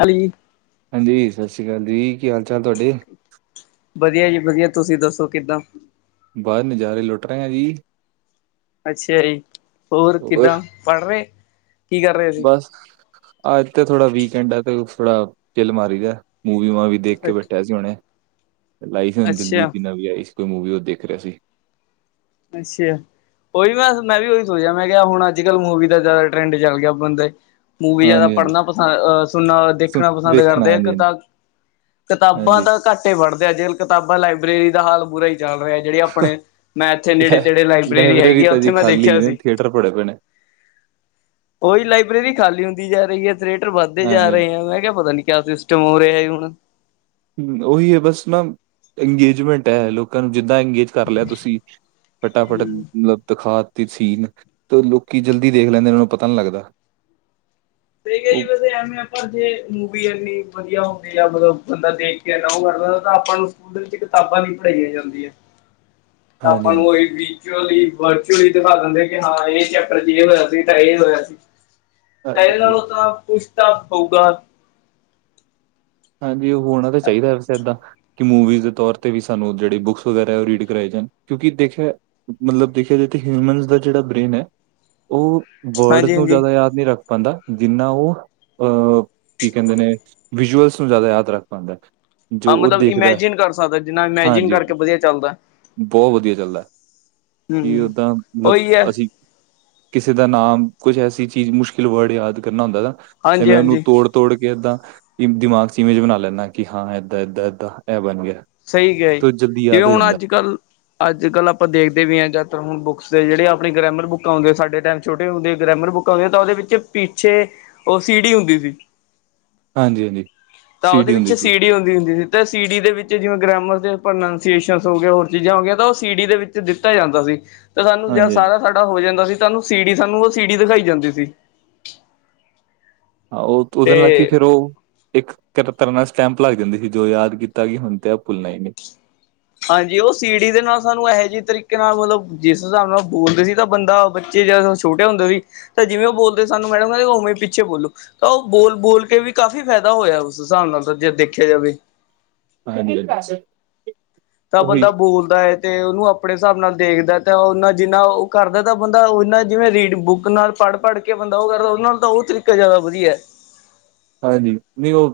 ਹਾਲੀ। ਹਾਂਜੀ, ਸਤਿ ਸ਼੍ਰੀ ਅਕਾਲ ਜੀ। ਕੀ ਹਾਲ- ਚਾਲ ਤੁਹਾਡੇ? ਵਧੀਆ ਜੀ ਵਧੀਆ, ਤੁਸੀਂ ਦੱਸੋ ਕਿੱਦਾਂ? ਬਸ ਨਜ਼ਾਰੇ ਲੁੱਟ ਰਹੇ ਆ ਜੀ। ਅੱਛਾ ਜੀ, ਹੋਰ ਕਿੱਦਾਂ ਪੜ ਰਹੇ? ਕਰ ਰਹੇ ਸੀ ਬਸ, ਆਜ ਤੇ ਥੋੜਾ ਵੀਕਐਂਡ ਹੈ। ਤੇ ਥੋੜਾ ਚਿਲ ਮਾਰੀ ਦਾ ਹੈ। ਮੂਵੀ- ਮਾਵੀ ਦੇਖ ਕੇ ਬੈਠਿਆ ਸੀ ਉਹਨੇ। ਲਾਈ ਅੱਛਾ ਸੀਜਲਜੀਤ ਦੀ ਨਵੀ ਆਈ ਸੀ। ਕੋਈ ਮੂਵੀ ਉਹ ਦੇਖ ਰਿਹਾ ਸੀ। ਅੱਛੇਆ। ਉਹੀ ਮੈਂ, ਮੈਂ ਵੀ ਉਹੀ ਸੋਚਿਆ। ਮੈਂ ਕਿਹਾ ਹੁਣ ਅੱਜ ਕੱਲ ਮੂਵੀ ਦਾ, ਜ਼ਿਆਦਾ ਟਰੈਂਡ ਚੱਲ ਗਿਆ। ਬੰਦਾ ਮੂਵੀ ਜ਼ਿਆਦਾ ਹਾਂਜੀ ਹਾਂਜੀ ਪੜਨਾ ਪਸੰਦ, ਅਹ ਸੁਣਨਾ, ਸੁਣ ਦੇਖਣਾ ਪਸੰਦ ਵੇਖਣਾ ਕਰਦੇ ਹਾਂਜੀ ਇੱਕ। ਤਾਂ ਕਿਤਾਬਾਂ ਹਾਂਜੀ ਤਾਂ ਘੱਟ ਹੀ ਪੜਦੇ ਆ। ਜੇ ਕਿਤਾਬਾਂ ਲਾਇਬ੍ਰੇਰੀ ਦਾ ਹਾਲ ਬੁਰਾ ਹੀ ਚੱਲ ਰਿਹਾ। ਜਿਹੜੇ ਹਾਂਜੀ ਆਪਣੇ ਮੈ ਲੈ ਨੇੜੇ- ਤੇੜੇ ਲਾਇਬ੍ਰੇਰੀ ਹੈਗੀ ਆ। ਤਾਂ ਉੱਥੇ ਜੀ ਮੈਂ ਖਾਲੀ ਦੇਖਿਆ ਨੇ ਸੀ। ਥੀਏਟਰ ਭਰੇ ਪਏ ਨੇ ਉਹੀ ਲਾਇਬ੍ਰੇਰੀ ਖਾਲੀ ਹੁੰਦੀ ਜਾ ਰਹੀ ਹੈ। ਰੇਟਰ ਵੱਧਦੇ ਜਾ ਹਾਂਜੀ ਹਾਂਜੀ ਰਹੇ ਆ। ਮੈਂ ਕਿਹਾ ਪਤਾ ਨੀ ਕਿਆ ਸਿਸਟਮ ਹੋ ਰਿਹਾ ਹੈ, ਹੁਣ। ਹ ਉਹੀ ਹੈ ਬਸ ਨਾ ਅੰਗੇਜਮੈਂਟ ਹੈ। ਲੋਕਾਂ ਨੂੰ ਜਿੱਦਾਂ ਅੰਗੇਜ ਕਰ ਲਿਆ ਤੁਸੀਂ, ਫਟਾਫਟ ਮਤਲਬ ਦਿਖਾ ਤੇ ਸੀਨ ਤੇ ਲੋਕੀ ਜਲਦੀ ਦੇਖ ਲੈਂਦੇ। ਇਹਨਾਂ ਨੂੰ ਪਤਾ ਨਹੀਂ ਲੱਗਦਾ। ਤੇ ਉਹ ਕਈ ਬੰਦੇ ਐਵੇਂ ਆ ਬਸ, ਜੇ ਮੂਵੀ ਇੰਨੀ ਵਧੀਆ ਹੋਦੀ ਆ। ਮਤਲਬ ਬੰਦਾ ਦੇ ਤੇ ਅਲਾਓ ਕਰਤਾਂ ਆਪਾਂ ਨੂੰ, ਸਕੂਲ ਦੇ ਵਿੱਚ ਕਿਤਾਬਾਂ ਨ ਪੜਾਈਆਂ ਜਾਂਦੀਆਂ। ਤਾਂ ਹਾਂਜੀ ਆਪਾਂ ਨੂੰ, ਉਹਹੀ ਵੀ ਲੀ ਵਰਚੁਅਲੀ ਦਿਖਾ ਦਿੰਦੇ ਕਿ ਹਾਂ। ਇਹ ਚੈਪਟਰ ਚ ਇਹ ਹੋਇਆ ਸੀ, ਤਾਂ ਇਹ ਹੋਇਆ ਸੀ। ਪਹਿਲੇ ਹਾਂਜੀ ਅ- ਨਾਲੋਂ ਤਾਂ ਕੁਛ ਤਾਂ ਹੋਊਗਾ। ਹਾਂਜੀ ਉਹ ਹੋਣਾ ਤਾਂ ਚਾਹੀਦਾ ਵੈਸੇ ਏਦਾਂ। ਕਿ ਮੂਵੀਜ਼ ਦੇ ਤੌਰ ਤੇ ਵੀ ਸਾਨੂੰ ਜਿਹੜੇ ਬੁੱਕਸ, ਵਗੈਰਾ ਰੀਡ ਕਰਵਾਏ ਜਾਣ। ਕਿਉਂਕਿ ਦੇਖਿਆ ਮਤਲਬ ਦੇਖਿਆ ਜਾਏ ਤਾ ਹਿਊਮਨ ਦਾ ਜਿਹੜਾ, ਬ੍ਰੇਨ ਹੈ। ਉਹ ਵਰਡਜ਼ ਹਾਂਜੀ ਤੋ ਹਾਂਜੀ ਜ਼ਿਆਦਾ ਯਾਦ ਨਹੀਂ ਰੱਖ ਪਾਉਂਦਾ। ਜਿੰਨਾ ਉਹ ਅਹ ਕੀ ਕਹਿੰਦੇ ਨੇ ਵਿਜ਼ੂਅਲ ਤੋ ਜ਼ਿਆਦਾ ਯਾਦ ਰੱਖ ਪਾਉਂਦਾ। ਆਹ ਮਤਲਬ ਦੇਖਦਾ ਹੈ। ਇਮੈਜਿਨ ਕਰ ਸਕਦਾ। ਜਿੰਨਾ ਇਮੈਜਿਨ ਹਾਂਜੀ ਹਾਂਜੀ ਕਰਕੇ ਵਧੀਆ ਚੱਲਦਾ। ਬਹੁਤ ਵਧੀਆ ਚੱਲਦਾ। ਕੀ ਹਮ ਓਦਾਂ ਮਤਲਬ ਉਹੀ ਹੈ ਅਸੀਂ ਕਿਸੇ ਦਾ ਨਾਮ ਕੁਛ ਐਸੀ ਚੀਜ਼, ਮੁਸ਼ਕਿਲ ਵਰਡ ਯਾਦ ਕਰਨਾ ਹੁੰਦਾ ਨਾ ਹਾਂਜੀ ਜਿਵੇਂ ਉਹਨੂੰ ਹਾਂਜੀ ਤੋੜ ਤੋੜ ਕੇ ਏਦਾਂ ਦਿਮਾਗ ਚ, ਇਵੇਂਜ ਬਣਾ ਲੈਂਦਾ ਕਿ ਹਾਂ ਇਏਦਾਂ - ਏਦਾਂ ਇਹ ਬਣ ਗਿਆ। ਸਹੀ ਕਿਆ ਜੀ। ਤੇ ਉਹ ਜਲਦੀ ਜਿਵੇਂ ਯਾਦ ਹੋ ਹੁਣ ਜਾਂਦਾ। ਅੱਜ ਕੱਲ ਅੱਜ ਕੱਲ ਆਪਾਂ ਦੇਖਦੇ ਵੀ ਹਾਂ ਜਾਤਰ ਹੁਣ ਬੁੱਕਸ ਦੇ ਜਿਹੜੇ ਆਪਣੇ ਗ੍ਰਾਮਰ ਬੁੱਕਾਂ ਹੁੰਦੇ ਸਾਡੇ ਟੈਮ ਛੋਟੇ ਹੁੰਦੇ ਗ੍ਰਾਮਰ ਬੁੱਕ ਉਂਦੇ ਤਾਂ ਉਹਦੇ ਵਿੱਚ ਪਿੱਛੇ ਉਹ ਸੀੜੀ ਹੁੰਦੀ ਸੀ। ਹਾਂਜੀ, ਹਾਂਜੀ ਤਾਂ ਉਹਦੇ ਸੀਡੀ ਵਿੱਚ ਹੁੰਦੀ ਸੀ। ਸੀੜੀ ਹੁੰਦੀ ਹੁੰਦੀ ਸੀ ਤੇ ਸੀੜੀ ਦੇ ਵਿੱਚ ਜਿਵੇਂ ਗ੍ਰਾਮਰ ਦੇ ਪ੍ਰੋਨਾਸੀਏਸ਼ਨ ਹੋਗੇ ਹੋਰ ਚੀਜ਼ਾਂ ਹੋ ਗਈਆਂ ਤਾਂ ਉਹ ਸੀ ਡੀ ਦੇ ਵਿੱਚ ਦਿੱਤਾ ਜਾਂਦਾ ਸੀ। ਤੇ ਸਾਨੂੰ ਜ ਹਾਂਜੀ, ਹਾਂਜੀ ਸਾਰਾ ਸਾਡਾ ਹੋ ਜਾਂਦਾ ਸੀ ਸਾਨੂੰ ਸੀੜੀ ਸਾਨੂੰ ਉਹ ਸੀੜੀ ਦਿਖਾਈ ਜਾਂਦੀ ਸੀ। ਆ ਉਹ ਉਹਦੇ ਨਾਲ ਕੇ ਤੇ ਫੇਰ ਉਹ ਇੱਕ ਤ ਤਰ੍ਹਾਂ ਨਾਲ ਸਟੈਂਪ ਲੱਗ ਜਾਂਦੀ ਸੀ ਜੋ ਯਾਦ ਕੀਤਾ ਕਿ ਹੁਣ ਤੇ ਆ ਭੁੱਲਣਾ ਹੀ ਨਹੀਂ। ਹਾਂਜੀ ਉਹ ਸੀੜੀ ਦੇ ਨਾਲ ਸਾਨੂੰ ਇਹੇ ਜਿਹੇ ਤਰੀਕੇ ਨਾਲ ਮਤਲਬ ਜਿਸ ਹਿਸਾਬ ਨਾਲ ਬੋਲਦੇ ਸੀ ਤਾਂ ਬੰਦਾ ਚੇਜ਼ ਛੋਟੇ ਹੁੰਦੇ ਸੀ ਤਾਂ ਜਿਵੇਂ ਉਹ ਬੋਲਦੇ ਸਾਨੂੰ ਮੈਡਮ ਕਿੰਦੇ ਉਵੇਂ ਪਿੱਛੇ ਬੋਲੋ ਤਾਂ ਉਹ ਬੋਲ- ਬੋਲ ਕੇ ਵੀ ਕਾਫ਼ੀ ਫੈਦਾ ਹੋਇਆ ਉਸ ਹਿਸਾਬ ਨਾਲ ਤਾਂ ਜੇ ਦੇਖਿਆ ਜਾਵੇ ਹਾਂ [unintelligible] ਤਾਂ ਬੰਦਾ ਬੋਲਦਾ ਹੈ। ਤੇ ਉਹਨੂੰ ਆਪਣੇ ਹਿਸਾਬ ਨਾਲ ਦੇਖਦੈ ਤੇ ਉਹਨਾ ਜਿੰਨਾ ਉਹ ਕਰਦੈ ਤਾਂ ਬੰਦਾ ਉਹਨਾ ਜਿਵੇਂ ਰੀਡ ਬੁੱਕ ਨਾਲ ਪੜ੍ਹ- ਪੜ੍ਹ ਬੰਦਾ ਉਹ ਕਰਦਾ ਉਹਨਾਂ ਨੂੰ ਤਾਂ ਉਹ ਤਰੀਕਾ ਜ਼ਿਆਦਾ ਵਧੀਐ। ਹਾਂਜੀ ਨਹੀਂ ਉਹ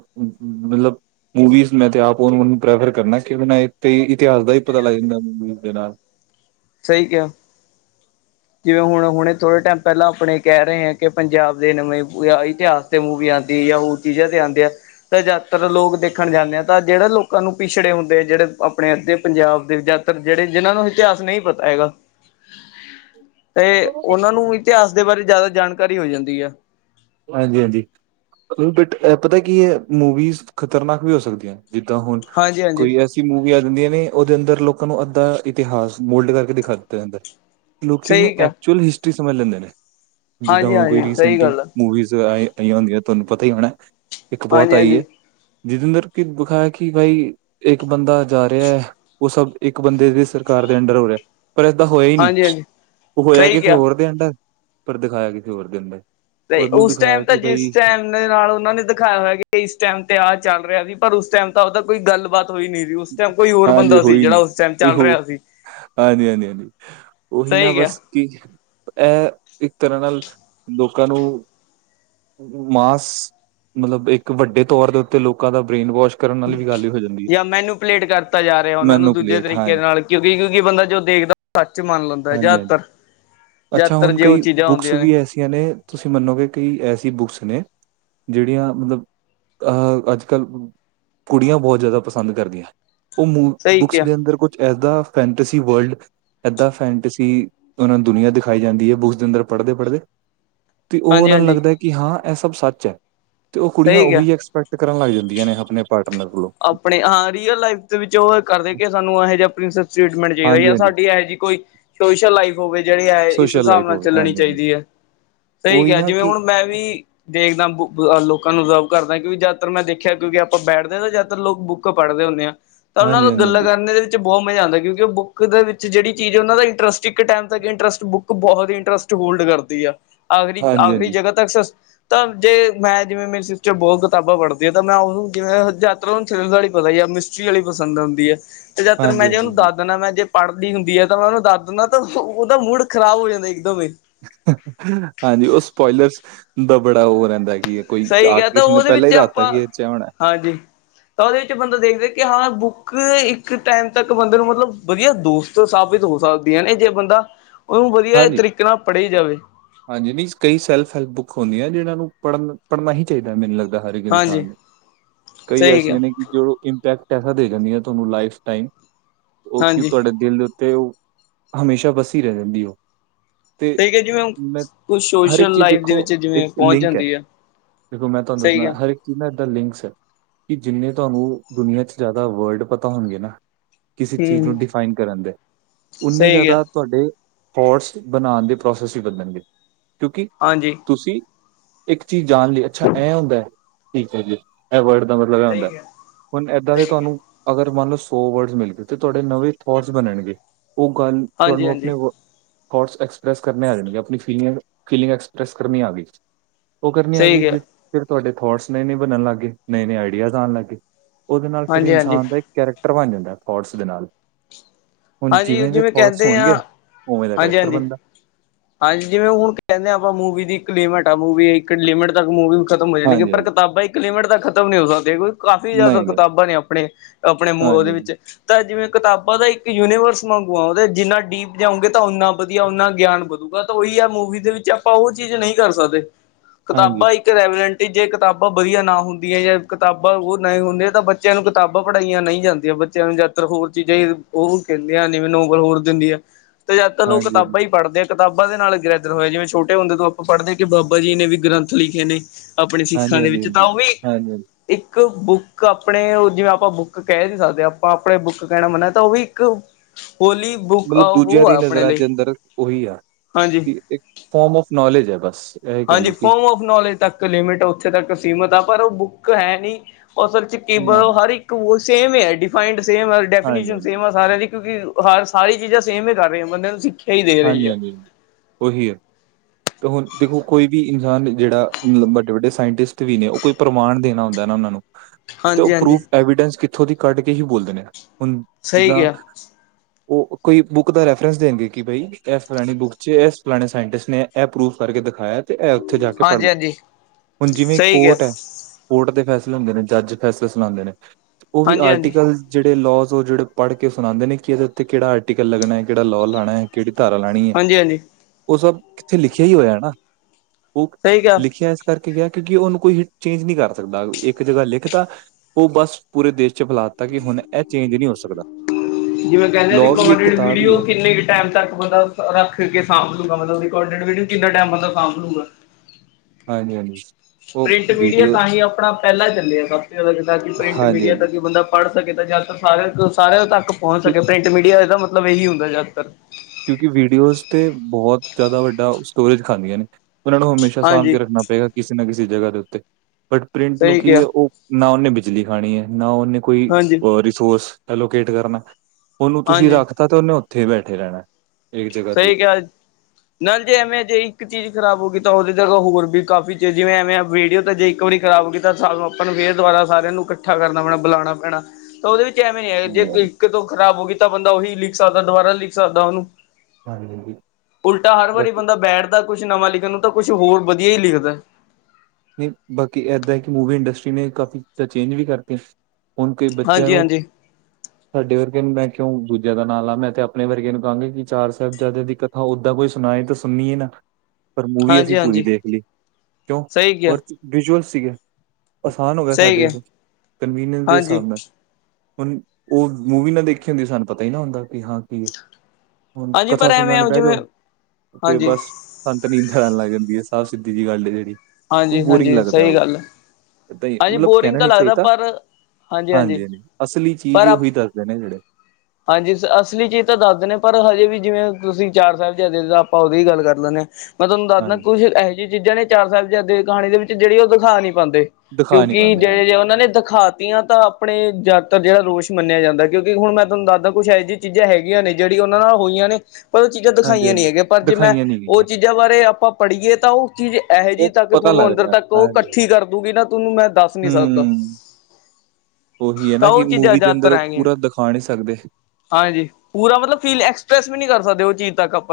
ਮਤਲਬ ਮੂਵੀਜ਼ ਮੈਂ ਤੇ ਆਪ ਉਹਨੂੰ ਪ੍ਰੈਫਰ ਕਰਨਾ ਕਿ ਇਤੇ ਇਤਿਹਾਸ ਦਾ ਹੀ ਪਤਾ ਲੱਗ ਜਾਂਦੈ ਮਵੀਜ਼ ਦੇ ਨਾਲ ਸਹੀ ਕਿਹਾ। ਜਿਵੇਂ ਹੁਣ ਹੁਣੇ ਥੋੜ੍ਹੇ ਟੈਮ ਪਹਿਲਾਂ ਆਪਣੇ ਕਹਿ ਰਹੇ ਐਂ ਕਿ ਪੰਜਾਬ ਦੇ ਨਵੇਂ ਇਤਿਹਾਸ ਤੇ ਮੂਵੀ ਆਂਦੀ ਜਾਂ ਹੋਰ ਚੀਜ਼ਾਂ ਤੇ ਆਂਦੇ ਐ ਤਾਂ ਯਾਤਰ ਲੋਕ ਦੇਖਣ ਜਾਂਦੇ ਆ ਤਾਂ ਜਿਹੜੇ ਲੋਕਾਂ ਨੂੰ ਪਿਛੜੇ ਹੁੰਦੇ ਆ ਜਿਹੜੇ ਆਪਣੇ ਅੱਧੇ ਪੰਜਾਬ ਦੇ ਤਰ ਜਿਹੜੇ ਜਿਹਨਾਂ ਨੂੰ ਇਤਿਹਾਸ ਨਹੀਂ ਪਤਾ ਹੈਗਾ। ਤੇ ਉਹਨਾਂ ਨੂੰ ਇਤਿਹਾਸ ਦੇ ਬਾਰੇ ਜ਼ਿਆਦਾ ਜਾਣਕਾਰੀ ਹੋ ਜਾਂਦੀ ਹੈ। ਹਾਂਜੀ- ਹਾਂਜੀ। ਬਟ ਪਤੈ ਕੀ ਐ ਮੂਵੀਜ਼ ਖ਼ਤਰਨਾਕ ਵੀ ਹੋ ਸਕਦੀਆਂ ਜਿੱਦਾਂ ਹੁਣ ਹਾਂਜੀ ਹਾਂਜੀ ਕੋਈ ਮੂਵੀ ਆ ਜਾਂਦੀਆਂ ਨੇ ਉਹਦੇ ਅੰਦਰ ਲੋਕਾਂ ਨੂੰ ਅੱਧਾ ਇਤਿਹਾਸ ਮੋਲਡ ਕਰਕੇ ਦਿਖਾ ਦਿੱਤਾ ਜਾਂਦੈ ਲੋਕੀ ਉਹਨੂੰ ਸਹੀ ਕਿਹਾ ਐਕਚੁਅਲ ਹਿਸਟਰੀ ਸਮਝ ਲੈਂਦੇ ਨੇ ਜਿੱਦਾਂ ਹਾਂਜੀ ਹੁਣ ਕੋਈ ਹਾਂਜੀ ਸਹੀ ਰੀਸੈਂਟੀ ਗੱਲ ਆ ਮੂਵੀਜ ਆਏ ਆਈਆਂ ਹੁੰਦੀਐਂ ਤੁਹਾਨੂੰ ਪਤੈ ਹੀ ਹੋਣੈ ਇੱਕ ਬਹੁਤ ਹਾਂਜੀ ਆਈ ਹਾਂਜੀ ਏ। ਜਿਦੇ ਅੰਦਰ ਕਿ ਦਿਖਾਇਆ ਕਿ ਬਾਈ ਇੱਕ ਬੰਦਾ ਜਾ ਰਿਹੈ। ਉਹ ਸਭ ਇੱਕ ਬੰਦੇ ਦੇ ਸਰਕਾਰ ਦੇ ਅੰਡਰ ਹੋ ਰਿਹੈ। ਪਰ ਇੱਦਾ ਹੋਇਆ ਹੀ ਨਹੀਂ ਹਾਂਜੀ ਹਾਂਜੀ ਉਹ ਹੋਇਆ ਸਹੀ ਕਿਤੇ ਕਿਹਾ ਹੋਰ ਦੇ ਅੰਡਰ ਪਰ ਦਿਖਾਇਆ ਕਿਤੇ ਹੋਰ ਤੇ ਉਹਨੂੰ ਉਸ ਟੈਮ ਦਿਖਾਇਆ ਤਾਂ ਕਿ ਜਿਸ ਭਾਈ ਟੈਮ 'ਤੇ ਨਾਲ ਉਹਨਾਂ ਨੇ ਦਿਖਾਇਆ ਹੋਇਆ ਕਿ ਇਸ ਟੈਮ ਤੇ ਆਹ ਚੱਲ ਰਿਹਾ ਸੀ ਪਰ ਉਸ ਟੈਮ ਤਾਂ ਉਹ ਤਾਂ ਕੋਈ ਗੱਲਬਾਤ ਹੋਈ ਨਹੀ ਸੀ। ਉਸ ਟੈਮ ਕੋਈ ਹੋਰ ਹਾਂਜੀ ਬੰਦਾ ਸੀ ਹੋਈ ਜਿਹੜਾ ਨਹੀਂ ਉਸ ਟੈਮ ਕੋਈ ਚੱਲ ਹੋ ਰਿਹਾ ਸੀ। ਹਾਂਜੀ, ਹਾਂਜੀ, ਹਾਂਜੀ। ਉਹੀ ਨਾ ਸਹੀ ਕਿਹਾ ਬਸ- ਕਿ, ਇਹ ਇੱਕ ਤਰ੍ਹਾਂ ਨਾਲ ਲੋਕਾਂ ਨੂੰ- ਮਾਸ ਮਤਲਬ, ਇੱਕ ਵੱਡੇ ਤੌਰ ਦੇ ਉੱਤੇ ਲੋਕਾਂ ਦਾ ਬ੍ਰੇਨ ਵਾਸ਼- ਕਰਨ ਨਾਲ ਵੀ ਗੱਲ ਹੀ ਹੋ ਜਾਂਦੀ ਹੈ। ਯਾ, ਮੈਨੂੰ ਪਲੇਟ ਕਰ- ਕੀਤਾ ਜਾ ਰਿਹਾ। ਉਹਨਾਂ ਨੂੰ ਦੂਜੇ ਮੈਨੂਪਲੇਟ ਤਰੀਕੇ ਹਾਂਜੀ, ਨਾਲ ਕਿਉਂਕਿ, ਕਿਉਂਕਿ ਬੰਦਾ ਜੋ ਦੇਖਦਾ ਸੱਚ ਮੰਨ ਲੈਂਦਾ ਹਾਂਜੀ, ਹਾਂਜੀ। ਜ਼ਿਆਦਾਤਰ। ਹ [inaudible] ਅੱਛਾ। ਹੁਣ ਕਈ ਬੁੱਕਸ ਵੀ ਐਸੀਆਂ ਨੇ, ਤੁਸੀਂ ਮੰਨੋਗੇ ਕਈ ਐਸੀ ਬੁੱਕਸ ਨੇ। ਜਿਹੜੀਆਂ ਮਤਲਬ ਅਹ ਅੱਜ ਕੱਲ੍ਹ ਕੁੜੀਆਂ ਬਹੁਤ ਜ਼ਿਆਦਾ ਪਸੰਦ ਕਰਦੀਆਂ। ਉਹ ਮੁੱਲ ਸਹੀ ਬੁੱਕਸ ਕਿਹਾ ਦੇ ਅੰਦਰ ਕੁਛ- ਏਦਾਂ ਫੈਂਟਸੀ ਵਰਲਡ, ਏਦਾਂ ਫੈਂਟਸੀ ਉਹਨਾਂ ਨੂੰ - ਦੁਨੀਆਂ ਦਿਖਾਈ ਜਾਂਦੀ ਹੈ। ਬੁੱਕਸ ਦੇ ਅੰਦਰ ਪੜ੍ਹਦੇ -ਪੜ੍ਹਦੇ ਤੇ ਉਹ, ਹਾਂਜੀ ਉਹਨਾਂ ਨੂੰ ਹਾਂਜੀ ਲੱਗਦੈ ਕਿ - ਕਿ ਹਾਂ, ਇਹ ਸਭ ਸੱਚ ਹੈ। ਤੇ ਉਹ ਕੁੜੀਆਂ ਸਹੀ ਕਿਹਾ ਉਹੀ ਐਕਸਪੈਕਟ ਕਰਨ ਲੱਗ ਜਾਂਦੀਆਂ ਨੇ, ਆਪਣੇ ਪਾਰਟਨਰ ਵਲੋਂ- ਆਪਣੇ ਹਾਂ, ਰੀਅਲ ਲਾਈਫ ਦੇ ਵਿੱਚੋ ਉਹ ਕਰਦੇ ਕਿ ਸਾਨੂੰ ਇਹੋ ਜਿਹਾ ਪ੍ਰਿੰਸ - ਸੀਟਮੈਂਟ ਚਾਹੀਦੀ ਐ ਜਾਂ ਹਾਂਜੀ-ਹਾਂਜੀ ਸਾਡੀ ਇਹੋ ਜਿਹੀ ਕੋਈ- ਸੋਸ਼ਲ ਲਾਈਫ ਹੋਵੇ, ਜਿਹੜੀ ਹੈ ਇਸ ਸੋਸ਼ਲ ਹਿਸਾਬ ਲਾਈਫ ਨਾਲ ਹੋਵੇ ਚੱਲਣੀ ਹਾਂਜੀ-ਹਾਂਜੀ ਚਾਹੀਦੀ ਏ। ਸਹੀ ਉਹੀ ਕਿਹਾ। ਨਾ ਜਿਵੇਂ ਕਿ ਹੁਣ ਮੈਂ ਵੀ- ਦੇਖਦਾ ਬੁੱਕ -ਲੋਕਾਂ ਨੂੰ ਰਿਜ਼ਵ ਕਰਦਾ ਆਂ। ਕਿਉਂਕਿ ਜਿਆਦਾਤਰ ਮੈਂ ਦੇਖਿਆ। ਕਿਉਂਕਿ ਆਪਾਂ ਬੈਠਦੇ ਆਂ ਨਾ ਜਦ - ਲੋਕ ਬੁੱਕ ਪੜ੍ਹਦੇ ਹੁੰਦੇ ਆ। ਤਾਂ ਉਹਨਾਂ ਨਾਲ ਗੱਲਾਂ ਹਾਂਜੀ-ਹਾਂਜੀ-ਹਾਂਜੀ, ਕਰਨ ਦੇ- ਬਹੁਤ ਮਜ਼ਾ ਆਉਂਦਾ। ਕਿਉਂਕਿ ਉਹ ਬੁੱਕ ਦੇ ਵਿੱਚ ਜਿਹੜੀ ਚੀਜ਼ ਹੈ। ਉਹਨਾਂ ਦਾ ਇੰਟਰਸਟ ਇੱਕ ਟਾਈਮ ਤੱਕ ਇੰਟਰਸਟ ਬੁੱਕ- ਉਹ ਬਹੁਤ ਹੀ ਇੰਟਰਸਟ ਹੋਲਡ ਕਰਦੀ ਆਂ। ਆਖਰੀ- ਆਖਰੀ ਹਾਂਜੀ-ਹਾਂਜੀ, ਹਾਂਜੀ-ਹਾਂਜੀ-ਹਾਂਜੀ। ਜਗ੍ਹਾ ਤੱਕ ਸਸ - ਤਾਂ ਜੇ ਮੈਂ ਜਿਵੇਂ, ਮੇਰੀ ਸਿਸਟਰ ਬਹੁਤ ਕਿਤਾਬਾਂ ਪੜ੍ਹਦੀ ਆ ਤਾਂ ਮੈਂ ਉਹਨੂੰ ਜਿਵੇਂ- ਤਰੋ ਚਰਨ ਦਾ ਪਤੈ ਆਂ। ਮਿਸਟਰੀ ਆਲੀ ਪਸੰਦ ਆਉਂਦੀ ਏ, ਤੇ ਜਾਦਤਰ ਹਾਂਜੀ ਹਾਂਜੀ ਮੈਂ ਜੇ ਹਾਂਜੀ ਉਹਨੂੰ ਹਾਂਜੀ ਦੱਸ ਦਿੰਦਾ, ਮੈਂ ਜੇ- ਪੜ੍ਹਦੀ ਹੁੰਦੀ ਹੈ। ਤਾਂ ਮੈਂ ਉਹਨੂੰ ਦੱਸ ਦਿੰਦਾ ਤਾਂ, ਉਹਦਾ ਮੂਡ ਖ਼ਰਾਬ ਹੋ ਜਾਂਦਾ, ਇੱਕ ਦਮ ਹੀ। ਹਾਂਜੀ, ਉਹ ਸਪੋਯਲਸ ਦਾ ਬੜਾ, ਉਹ ਰਹਿੰਦਾ ਕੀ ਹੈ। ਸਹੀ ਕਿਹਾ। ਤਾਂ ਉਹਦੇ ਵਿੱਚ ਆਪਾਂ ਹੋਣਾ -ਹਾਂਜੀ ਤਾਂ ਉਹਦੇ ਵਿੱਚ ਬੰਦਾ ਦੇਖਦਾ। ਕਿ ਹਾਂ ਬੁੱਕ ਇੱਕ ਟਾਈਮ ਤੱਕ ਬੰਦੇ ਨੂੰ ਮਤਲਬ ਵਧੀਆ ਦੋਸਤ- ਇਸ ਤੋ ਸਾਬਿਤ ਹੋ ਸਕਦੀਆਂ ਨੇ, ਜੇ ਬੰਦਾ ਉਹਨੂੰ ਵਧੀਆ ਹਾਂਜੀ। ਤਰੀਕੇ ਨਾਲ ਪੜ੍ਹੀ ਜਾਵੇ। ਹਾਂਜੀ, ਨਹੀਂ ਕਈ ਸੈਲਫ਼ ਹੈਲਪ ਬੁੱਕ ਹੁੰਦੀਆਂ। ਜਿਹਨਾਂ ਨੂੰ ਪੜਨ -ਪੜਨਾ ਹੀ ਚਾਹੀਦਾ। ਮੈਨੂੰ ਲੱਗਦਾ। ਤਾਂ ਹਰ ਇੱਕ ਹਾਂਜੀ ਇਨਸਾਨ, ਕਈ ਸਹੀ ਕਿਹਾ ਐਸੀਆਂ ਨੇ ਕਿ - ਜੋ ਇੰਪੈਕਟ ਐਸਾ ਦੇ ਜਾਂਦੀ ਏ, ਤੁਹਾਨੂੰ ਲਾਈਫ ਟਾਈਮ। ਉਹ ਕਿ ਹਾਂਜੀ ਤੁਹਾਡੇ ਦਿਲ ਦੇ ਉੱਤੇ ਉਹ- ਹਮੇਸ਼ਾ ਬਸੀ ਰਹਿ ਜਾਂਦੀ ਉਹ। 'ਤੇ, ਸਹੀ ਕਿਹਾ ਜਿਵੇਂ ਮੈਂ ਕੁਛ ਹਰ ਇੱਕ ਸੋਸ਼ਲ ਚੀਜ਼ ਲਾਈਫ ਦੇ ਦੇਖੋ, ਵਿੱਚ ਇੱਕ ਜਿਵੇਂ ਪਹੁੰਚ ਲਿੰਕ ਹੈ। ਜਾਂਦੀ ਆ ਦੇਖੋ, ਮੈਂ ਤੁਹਾਨੂੰ ਸਹੀ ਦੱਸਣਾ ਕਿਹਾ ਹਰ ਇੱਕ- ਜਿੰਨਾ ਦਾ ਲਿੰਕਸ ਹੈ। ਕਿ ਜਿੰਨੇ ਤੁਹਾਨੂੰ ਦੁਨੀਆਂ ਚ ਜ਼ਿਆਦਾ ਵਰਲਡ ਪਤਾ ਹੋਣਗੇ ਨਾ- ਕਿਸੇ ਚੀਜ਼ ਨੂੰ ਹੂੰ ਡਿਫਾਈਨ ਕਰਨ ਦੇ, ਓਨੇ ਸਹੀ ਕਿਹਾ ਜ਼ਿਆਦਾ ਤੁਹਾਡੇ- ਫੋਟਸ ਬਣਾਉਣ ਦੇ ਪ੍ਰੋਸੈਸ ਹੀ ਵਧਣਗੇ। ਕਿਉਂਕਿ- ਹਾਂਜੀ ਤੁਸੀਂ, ਇੱਕ ਚੀਜ਼ ਜਾਣ ਲਈ, ਅੱਛਾ। ਏ ਹੁੰਦਾ ਹੈ। ਠੀਕ ਹੈ ਜੀ। ਇਹ ਵਰਡ ਦਾ ਮਤਲਬ ਏ ਹੁੰਦਾ ਸਹੀ ਹੈ। ਕਿਹਾ ਹੁਣ ਏਦਾਂ ਦੇ ਸਹੀ ਕਿਹਾ ਤੁਹਾਨੂੰ- ਅਗਰ ਮੰਨ ਲਓ। ਸੌ ਵਰਡ ਮਿਲ ਗਏ 'ਤੇ ਤੁਹਾਡੇ ਨਵੇਂ ਥੋਟਸ ਬਣਨਗੇ। ਉਹ ਗੱਲ ਹਾਂਜੀ ਤੁਹਾਨੂੰ ਆਪਣੇ ਹਾਂਜੀ ਵ - ਥੋਸਟ ਐਕਸਪ੍ਰੈਸ ਕਰਨੇ ਆ ਜਾਣਗੇ। ਆਪਣੀ ਫੀਲਿੰਗ -ਫੀਲਿੰਗ ਐਕਸਪ੍ਰੈਸ ਕਰਨੀ ਆ ਗਈਂ। ਉਹ ਕਰਨੀ ਆ ਸਹੀ ਗਈ। ਕਿਹਾ ਫਿਰ ਤੁਹਾਡੇ ਥੋਟਸ ਨਏ- ਨਏ ਬਣਨ ਲੱਗ ਗਏ। ਨਏ -ਨਏ ਆਈਡੀਆਜ਼ ਆਉਣ ਲੱਗ ਗਏ। ਉਹਦੇ ਨਾਲ ਫਿਰ ਹਾਂਜੀ ਹਾਂਜੀ ਇਨਸਾਨ ਦਾ ਇੱਕ ਕਰੈਕਟਰ ਬਣ ਜਾਂਦਾ ਹੈ। ਥੋਟਸ ਦੇ ਨਾਲ- ਹੁਣ ਹਾਂਜੀ ਜਿਵੇਂ ਦੇ ਥੋਟਸ ਕਹਿੰਦੇ ਆ ਹੋਣਗੇ, ਉਵੇਂ ਦਾ ਹਾਂਜੀ ਕਰੈਕਟਰ ਹਾਂਜੀ ਬਣਦਾ। ਹਾਂਜੀ, ਜਿਵੇਂ ਹੁਣ ਕਹਿੰਦੇ ਹਾਂ। ਆਪਾਂ ਮੂਵੀ ਦੀ ਇੱਕ ਲਿਮਿਟ ਆ। ਮੂਵੀ ਇੱਕ ਲਿਮਿਟ ਤੱਕ ਮੂਵੀ- ਖ਼ਤਮ ਹੋ ਜਾਣਗੇ। ਹਾਂਜੀ ਪਰ ਹਾਂਜੀ ਕਿਤਾਬਾਂ ਇੱਕ ਲਿਮਟ ਤੱਕ ਖ਼ਤਮ ਨੀ ਹੋ ਸਕਦੀਆਂ ਕੋਈ- ਕਾਫ਼ੀ ਜ਼ਿਆਦਾ ਨਹੀਂ ਨਹੀਂ ਕਿਤਾਬਾਂ ਨੇ, ਆਪਣੇ -ਆਪਣੇ ਮੂੰਹ ਉਹਦੇ ਹਾਂਜੀ ਵਿੱਚ- ਤਾਂ ਜਿਵੇਂ ਕਿਤਾਬਾਂ ਦਾ ਇੱਕ ਯੂਨੀਵਰਸ ਮੰਗਵਾਉਂਦੇ। ਜਿੰਨਾ ਡੀਪ ਜਾਉਂਗੇ, ਤਾਂ ਉਨਾ ਵਧੀਆ ਉਨਾ ਗਿਆਨ ਵਧ ਬਤ ਉਹੀ ਆ ਮੂਵੀ ਦੇ ਵਿੱਚ ਆਪਾਂ ਉਹ ਚੀਜ਼ ਨਹੀਂ ਕਰ ਸਕਦੇ ਹਾਂਜੀ ਕਿਤਾਬਾਂ ਇ ਰੈਲਵੈਂਟੀ ਜੇ ਕਿਤਾਬਾਂ ਵਧੀਆ ਨਾ ਹੁੰਦੀਆਂ ਜਾਂ ਕਿਤਾਬਾਂ ਉਹ ਨਹੀਂ ਹੁੰਦੇ ਤਾਂ ਬੱਚਿਆਂ ਨੂੰ ਕਿਤਾਬਾਂ ਪੜ੍ਹਾਈਆਂ ਨਹੀਂ ਜਾਂ ਬੱਚਿਆਂ ਨੂੰ ਜ਼ਿਆਦਾਤਰ ਹੋਰ ਚੀਜ਼ਾਂ ਹੀ ਉਹ ਕਹਿੰਦੇ ਆ ਨਵੇਂ ਨੌਕਲ ਹੋਰ ਦਿੰਦੀਆਂ। ਤੇ ਜਿਆਦਾਤਰ ਲੋਕ ਹਾਂਜੀ ਹਾਂਜੀ ਕਿਤਾਬਾਂ ਹੀ ਪੜ੍ਹਦੇ। ਕਿਤਾਬਾਂ ਦੇ ਨਾਲ ਗ੍ਰੈਦਰ ਹੋਏ ਜਿਵੇਂ ਛੋਟੇ ਹੁੰਦੇ ਤੋਂ ਆਪਾਂ ਪੜ੍ਹਦੇ ਹਾਂ ਕਿ ਬਾਬਾ ਜੀ ਨੇ ਵੀ ਗ੍ਰੰਥ ਲਿਖੇ ਨੇ। ਆਪਣੇ ਸਿੱਖਾਂ ਹਾਂਜੀ ਹਾਂਜੀ ਦੇ ਵਿੱਚ, ਤਾਂ ਹਾਂਜੀ ਉਹ ਵੀ ਹਾਂਜੀ ਇੱਕ ਬੁੱਕ ਆਪਣੇ ਜਿਵੇਂ ਆਪਾਂ ਬੁੱਕ ਕਹਿ ਨੀ ਸਕਦੇ ਆਪਾਂ ਆਪਣੇ ਬੁੱਕ ਕਹਿਣਾ ਮੰਨਾ ਤਾਂ ਉਹ ਵੀ ਇੱਕ ਓਲੀਵ ਮਤਲਬ ਦੂਜਿਆਂ ਦੀ ਨਜ਼ਰਾਂ ਦੇ ਅੰਦਰ ਉਹੀ ਆ ਹਾਂਜੀ ਕਿ ਇੱਕ ਫੋਮ ਆਫ ਨੌਲੇਜ ਹੈ ਬਸ ਇਹ ਕਹਿ ਹਾਂਜੀ ਲਓ ਕਿ ਫੋਮ ਆਫ ਨੌਲੇਜ ਤੱਕ ਲਿਮਿਟ ਉੱਥੇ ਤੱਕ ਸੀਮਿਤ ਆ ਪਰ ਉਹ ਬੁੱਕ ਹੈ ਨੀ ਅਸਲ ਚ ਨਾ, ਕੇਵਲ ਨਾ। ਹਰ ਇੱਕ ਰੂਲ ਸੇਮ ਏ, ਡਿਫਾਇੰਡ ਸੇਮ, ਡੈਫੀਨੇਸ਼ਨ ਹਾਂਜੀ-ਹਾਂਜੀ। ਸੇਮ ਆ ਸਾਰਿਆਂ ਦੀ ਕਿਉਂਕਿ ਓ ਹਰ ਸਾਰੀ ਚੀਜ਼ਾਂ ਸੇਮ ਹੀ ਕਰ ਰਹੇ ਆ ਬੰਦਿਆਂ ਨੂੰ ਸਿੱਖ ਹਾਂਜੀ ਹਾਂਜੀ, ਉਹੀ ਆ। ਤੇ ਹੁਣ ਦੇਖੋ ਕੋਈ ਵੀ ਇਨਸਾਨ ਜਿਹੜਾ ਮਤਲਬ ਵੱਡੇ -ਵੱਡੇ ਸਾਇੰਟਿਸਟ ਵੀ ਨੇ ਉਹ ਕੋਈ ਪ੍ਰਮਾਣ ਦੇਣਾ ਹੁੰਦਾ ਨਾ ਉਹਨਾਂ ਨੂੰ। [inaudible] ਤੇ, ਉਹ ਹਾਂਜੀ ਪ੍ਰੂਫ ਐਵੀਡੈਂਸ ਕਿੱਥੋਂ ਦੀ ਕੱਢਕੇ ਹੀ ਬੋਲਦੇ ਨੇ, ਹੁਣ ਸਹੀ ਜਿੱਦਾਂ ਕਿਹਾ ਉਹ, ਕੋਈ ਬੁੱਕ ਦਾ ਰੈਫਰੰਸ ਦੇਣਗੇ। ਕਿ ਬਈ, ਇਸ ਫਲਾਣੇ ਬੁੱਕ'ਚ, ਇਸ ਫਲਾਣੇ ਸਾਇੰਟੀਸਟ ਨੇ ਐ ਪ੍ਰੂਵ ਕਰਕੇ ਦਿਖਾਇਆ, ਤੇ ਐ ਉੱਥੇ ਜਾਕੇ ਹਾਂਜੀ ਪੜ੍ਹਲੋ, ਹਾਂਜੀ ਹੁਣ ਜਿਵੇਂ ਸਹੀ ਕਿਹਾ ਕੋਰਟ ਐ ਕੋਰਟ ਦੇ ਫੈਸਲੇ ਹੁੰਦੇ ਨੇ, ਜੱਜ ਫੈਸਲੇ ਸੁਣਾਂਦੇ ਨੇ, ਤੇ ਉਹ ਹੀ ਹਾਂਜੀ ਹਾਂਜੀ ਆਰਟੀਕਲ ਜਿਹੜੇ ਲੌਜ਼, ਉਹ ਜਿਹੜੇ ਪੜਕੇ ਸੁਣਾਂਦੇ ਨੇ, ਕਿਹਦੇ ਉੱਤੇ ਕਿਹੜਾ ਆਰਟੀਕਲ ਲੱਗਣਾ ਹੈ, ਕਿਹੜਾ ਲੌ ਲਾਣਾ ਏ। ਕਿਹੜੀ ਧਾਰਾ ਲਾਉਣੀ ਏ, ਹਾਂਜੀ ਹਾਂਜੀ ਉਹ ਸਭ ਕਿੱਥੇ ਲਿਖਿਆ ਹੀ ਹੋਇਆ ਨਾ? ਓਕ ਸਹੀ ਕਿਹਾ ਲਿਖਿਆ ਸ ਕਰਕੇ ਗਿਆ ਕਿਉਂਕਿ ਉਹਨੂੰ ਕੋਈ ਚੇਂਜ ਨਹੀਂ ਕਰ ਸਕਦਾ ਇੱਕ ਜਗ੍ਹਾ ਲਿਖਤਾ ਉਹ ਬਸ ਪੂਰੇ ਦੇਸ਼ ਚ ਫੈਲਾ ਤਾ ਕਿ ਹੁਣ ਇਹ ਚੇਂਜ ਨਹੀਂ ਹੋ ਸਕਦਾ। ਜਿਵੇੈਂ ਕਹਿੰਦੇ, ਲੌ ਵੀ ਇੱਕ ਰਿਕਾਰਡੀੜ ਕਿਤਾਬ ਹੀ ਵੀਡੀਓ ਹੈ ਕਿੰਨੇ ਟਾਈਮ ਤੱਕ ਬੰਦਾ ਰੱਖਕੇ ਸਾਂਭਲੂਗਾ, ਮਤਲਬ ਰਿਕਾਰਡੀਡ ਵਿਡੀੳ ਕਿਨਾੰ ਟਾਈਮ ਬੰਦਾ ਸਾਂਭ ਲੂਗਾ। ਹਾਂਜੀ-ਹਾਂਜੀ। ਪ੍ਰਿੰਟ ਮੀਡੀਆ ਤਾਂ ਹੀ ਆਪਣਾ ਪਹਿਲਾਂ ਚੱਲਿਆ ਕਾਫੀ ਜਿਆਦਾ ਜਿਦਾ ਕਿ, ਪ੍ਰਿੰਟ ਹਾਂਜੀ ਮੀਡੀਆ ਹਾਂਜੀ ਤ ਕਿ ਬੰਦਾ ਪੜ੍ਹ ਸਕੇ ਤਾਂ ਜਿਆਦਾਤਰ ਹਰ ਇੱਕ ਸਾਰਿਆਂ ਤੱਕ ਪਹੁੰਚ ਕਿਉਂ ਸਕੇ, ਪ੍ਰਿੰਟ ਮੀਡੀਆ, ਇਹਦਾ ਮਤਲਬ ਇਹੀ ਹੁੰਦਾ ਜ਼ਿਆਦਾਤਰ। ਕਿਉਂਕਿ ਵੀਡੀਓਜ਼ ਤੇ ਬਹੁਤ ਜ਼ਿਆਦਾ, ਵੱਡਾ ਸਟੋਰੇਜ ਖਾਂਦੀਆਂ ਨੇ। ਉਹਨਾਂ ਨੂੰ ਹਮੇਸ਼ਾ ਸਾਂਭ ਕੇ ਹਾਂਜੀ ਰੱਖਣਾ ਪਏਗਾ ਕਿਸੇ ਨਾ ਕਿਸੇ ਜਗ੍ਹਾ ਦੇ ਉੱਤੇ, ਬਟ ਪ੍ਰਿੰਟ ਨੂੰ ਸਹੀ ਕੀ ਕਿਹਾ ਹੈ, ਉਹ ਨਾ ਉਹਨੇ ਬਿਜਲੀ ਖਾਣੀ ਏ, ਨਾ ਉਹਨੇ ਕੋਈ ਹਾਂਜੀ ਅ ਰੀਸੋਰਸ ਐਲੋਕੇਟ ਕਰਨਾ ਉਹਨੂੰ ਤੁਸੀਂ ਹਾਂਜੀ ਰੱਖਤਾ ਤੇ ਉਹਨੇ ਉੱਥੇ ਈ ਬੈਠੇ ਰਹਿਣਾ। ਇੱਕ ਜਗ੍ਹਾ ਤੇ ਹੀ ਸਹੀ ਕਿਆ ਨਾਲ ਜੇ ਐਵੇਂ ਜੇ ਇੱਕ ਚੀਜ਼ ਖ਼ਰਾਬ ਹੋ ਗਈ ਤਾਂ, ਉਹਦੀ ਜਗ੍ਹਾ ਹੋਰ ਵੀ ਕਾਫ਼ੀ'ਚ ਜਿਵੇਂ ਐਵੇਂ ਆ ਵੀੇਡੀਓ ਤੇ ਜੀ ਇੱਕ ਵਾਰੀ ਖਰਾਬ ਹੋਗੀ ਤਾ ਸਾਨੂੰ ਆਪਣ ਫੇਰ ਦੁਬਾਰਾ ਸਾਰਿਆਂ ਨੂੰ ਇਕੱਠਾ ਕਰਨਾ ਪੈਣਾ, ਬੁਲਾਉਣਾ ਪੈਣਾ। ਤਾਂ ਉਹਦੇ ਵਿੱਚ ਐਵੇਂ ਹੈਗਾ, ਜੇ ਕੋਈ ਹਾਂਜੀ ਇੱਕ-ਦੋ ਖਰਾਬ ਹੋ ਗਈ ਤਾਂ ਬੰਦਾ ਉਹੀ ਲਿਖ ਸਕਦਾ ਦੁਬਾਰਾ ਲਿਖ ਸਕਦਾ ਉਹਨੂੰ। ਭਰ ਜੇਗੀ ਉਲਟਾ ਹਰ ਵਾਰੀ ਬੰਦਾ ਬੈਠਦਾ ਕੁਛ ਨਵਾਂ ਲਿਖਣ ਨੂੰ, ਤਾਂ ਕੁਛ ਹੋਰ ਵਧੀਆ ਈ ਲਿਖਦਾ। ਨਹੀਂ ਬਾਕੀ ਏਦਾਂ ਹੈ ਕਿ, ਮੂਵੀ ਇੰਡਸਟਰੀ ਨੇ ਕਾਫੀ ਚੇਂਜ ਵੀ ਕਰਤੀ। ਹੁਨ ਕਈ ਬੱਚਿਆਂ ਹਾਂਜੀ ਨੂੰ ਹਾਂਜੀ ਸਾਡੇ ਵਰਗਿਆ ਨੂੰ ਮੈਂ ਕਿਉਂ ਦੂਜਿਆਂ ਦਾ ਨਾਂ ਲਾਂ, ਮੈਂ ਤੇ ਆਪਣੇ ਵਰਗੇ ਨੂੰ ਕਹਾਂਗਾ ਕਿ ਚਾਰ ਸਾਹਿਬਜ਼ਾਦੇ ਦੀ ਕ ਹਾਂ, ਓਦਾਂ ਕੋਈ ਸੁਣਾਏ ਤਾਂ ਸੁਨਨੀਏ ਨਾ। [inaudible] ਪਰ ਮੂਵੀ ਅਸੀਂ ਪੂਰੀ ਹਾਂਜੀ ਦੇਖ ਲਈ, ਕਿਉਂ? ਸਹੀ ਕਿਆ। ਵਿਜ਼ੂਅਲ ਸੀਗੇ, ਆਸਾਨ ਹੋਗਿਆ ਸਹੀ ਸਾਡੇ ਕਿਹਾ ਆਸਤੇ, ਕਨਵੀਨੀਅਨ ਦੇ ਹਾਂਜੀ ਹਿਸਾਬ ਨਾਲ ਹੁਣ, ਉਹ ਮੂਵੀ ਨਾ ਦੇਖੀ ਹੁੰਦੀ, ਸਾਨੂੰ ਪਤਾ ਹੀ ਨਾ ਹੁੰਦਾ ਕਿ, ਹਾਂ ਕੀ ਆ। ਹੁਣ ਹਾਂਜੀ ਕਥਾ ਪਰ ਸੁਣਨ ਐਵੇਂ ਨੂੰ ਜਿਵੇਂ ਬਹਿਜੋ, ਤੇ ਹਾਂਜੀ ਬਸ ਸਾੰਨ ਤਾਂ ਨੀਂਦਰ ਆਣ ਲੱਗ ਜਾਂਦੀ ਏ, ਸਾਫ਼-ਸਿੱਧੀ ਜੀ ਗੱਲ ਏ ਜਿਹੜੀ, ਓ ਹਾਂਜੀ ਬੋਰਿੰਗ ਹਾਂਜੀ ਲੱਗਦਾ ਸਹੀ ਉਹ। ਗੱਲ ਹੈ ਇਦਾਂ ਹੀ ਏ, ਹਾਂਜੀ ਮਤਲਬ ਬੋਰਿੰਗ ਕਹਿਣਾ ਤਾਂ ਨੀ ਲੱਗਦਾ ਚਾਹੀਦਾ ਪਰ ਹਾਂਜੀ ਹਾਂਜੀ ਹਾਂਜੀ-ਹਾਂਜੀ, ਅਸਲੀ ਚੀਜ਼ ਹੀ ਪਰ ਉਹੀ ਦੱਸਦੇ ਨੇ ਜਿਹੜੇ। ਹਾਂਜੀ, ਅਸਲੀ ਚੀਜ਼ ਤਾਂ ਦੱਸਦੇ ਨੇ ਪਰ ਹਜੇ ਵੀ, ਜਿਵੇਂ, ਤੁਸੀਂ ਚਾਰ-ਸਾਹਿਬਜ਼ਾਦੇ ਤਾਂ ਆਪਾਂ ਓਹਦੀ ਗੱਲ ਕਰ ਲੈਂਨੇ ਆਂ ਮੈਂ ਤੁਹਾਨੂੰ ਦੱਸਦਾ, ਹਾਂਜੀ ਕੁਛ ਇਹੋ ਜਿਹੀ ਚੀਜ਼ਾਂ ਨੇ ਚਾਰ ਸਾਹਿਬਜ਼ਾਦੇ ਦੀ ਕਹਾਣੀ ਦੇ ਵਿੱਚ, ਜਿਹੜੀ ਉਹ ਦਿਖਾ ਨਹੀਂ ਪਾਂਦੇ। ਦਿਖਾ ਨਹੀਂ ਕਿਉਂਕੀ ਪਾਉਂਦੇ ਜਿਹ ਹਾਂਜੀ ਜਾ ਉਹਨਾਂ ਨੇ ਦਖਾ ਤੀਆਂ ਤਾਂ ਆਪਣੇ ਜ਼ਿਆਦਾਤਰ ਜਿਹੜਾ ਰੋਸ਼ ਮੰਨਿਆ ਜਾਂਦਾ, ਕਿਉਂਕਿ ਹੁਣ ਮੈਂ ਤੁਹਾਨੂੰ ਦੱਸਦਾ ਕੁਛ ਇਹੋ ਜਿ ਚੀਜ਼ਾਂ ਹੈਗੀਆਂ ਨੇ, ਜਿਹੜੀ ਉਹਨਾਂ ਨਾਲ ਹੋਈਆਂ ਨੇ, ਪਰ ਉਹ ਚੀਜ਼ਾਂ ਹਾਂਜੀ ਦਿਖਾਈਆਂ ਨੀ ਹਾਂਜੀ ਹੈਗੀਆਂ, ਪਰ ਜੇ ਮੈਂ, ਦਿਖਾਈਆਂ ਨਹੀਂ ਉਹ ਗਈਆਂ ਚੀਜ਼ਾਂ ਚੀਜ਼ਾਂ ਬਾਰੇ ਆਪਾਂ ਪੜ੍ਹੀਏ ਤਾਂ ਉਹ ਚੀਜ਼, ਇਹੋ ਜਿਹੀ ਉਹ ਤੱਕ ਕਿ ਪਤਾ ਤੁਹਾਨੂੰ ਅੰਦਰ ਲੱਗਦਾ ਤੱਕ ਉਹ ਹਾਂਜੀ ਹਾਂਜੀ ਇਕੱਠੀ ਕਰਦੂਗੀ ਨਾ ਥੋਨੂੰ ਮੈਂ, ਦੱਸ ਨੀ ਸਕਦਾ। ਹੂੰ ਉਹੀ ਆ ਨਾ, ਤਾਂ ਉਹ ਕਿ ਚੀਜ਼ਾਂ ਮੂਵੀ ਦੇ ਅੰਦਰ ਜ਼ਿਆਦਾਤਰ ਉਹ ਹੈਗੀਆਂ। ਪੂਰਾ ਦਿਖਾ ਨਹੀਂ ਸਕਦੇ। ਹਾਂਜੀ, ਪੂਰਾ ਮਤਲਬ ਫੀਲ ਐਕਸਪ੍ਰੈਸ ਵੀ ਨੀ ਕਰ ਸਕਦੇ, ਉਹ ਚੀਜ਼ ਤੱਕ ਆਪਾਂ ਨੂੰ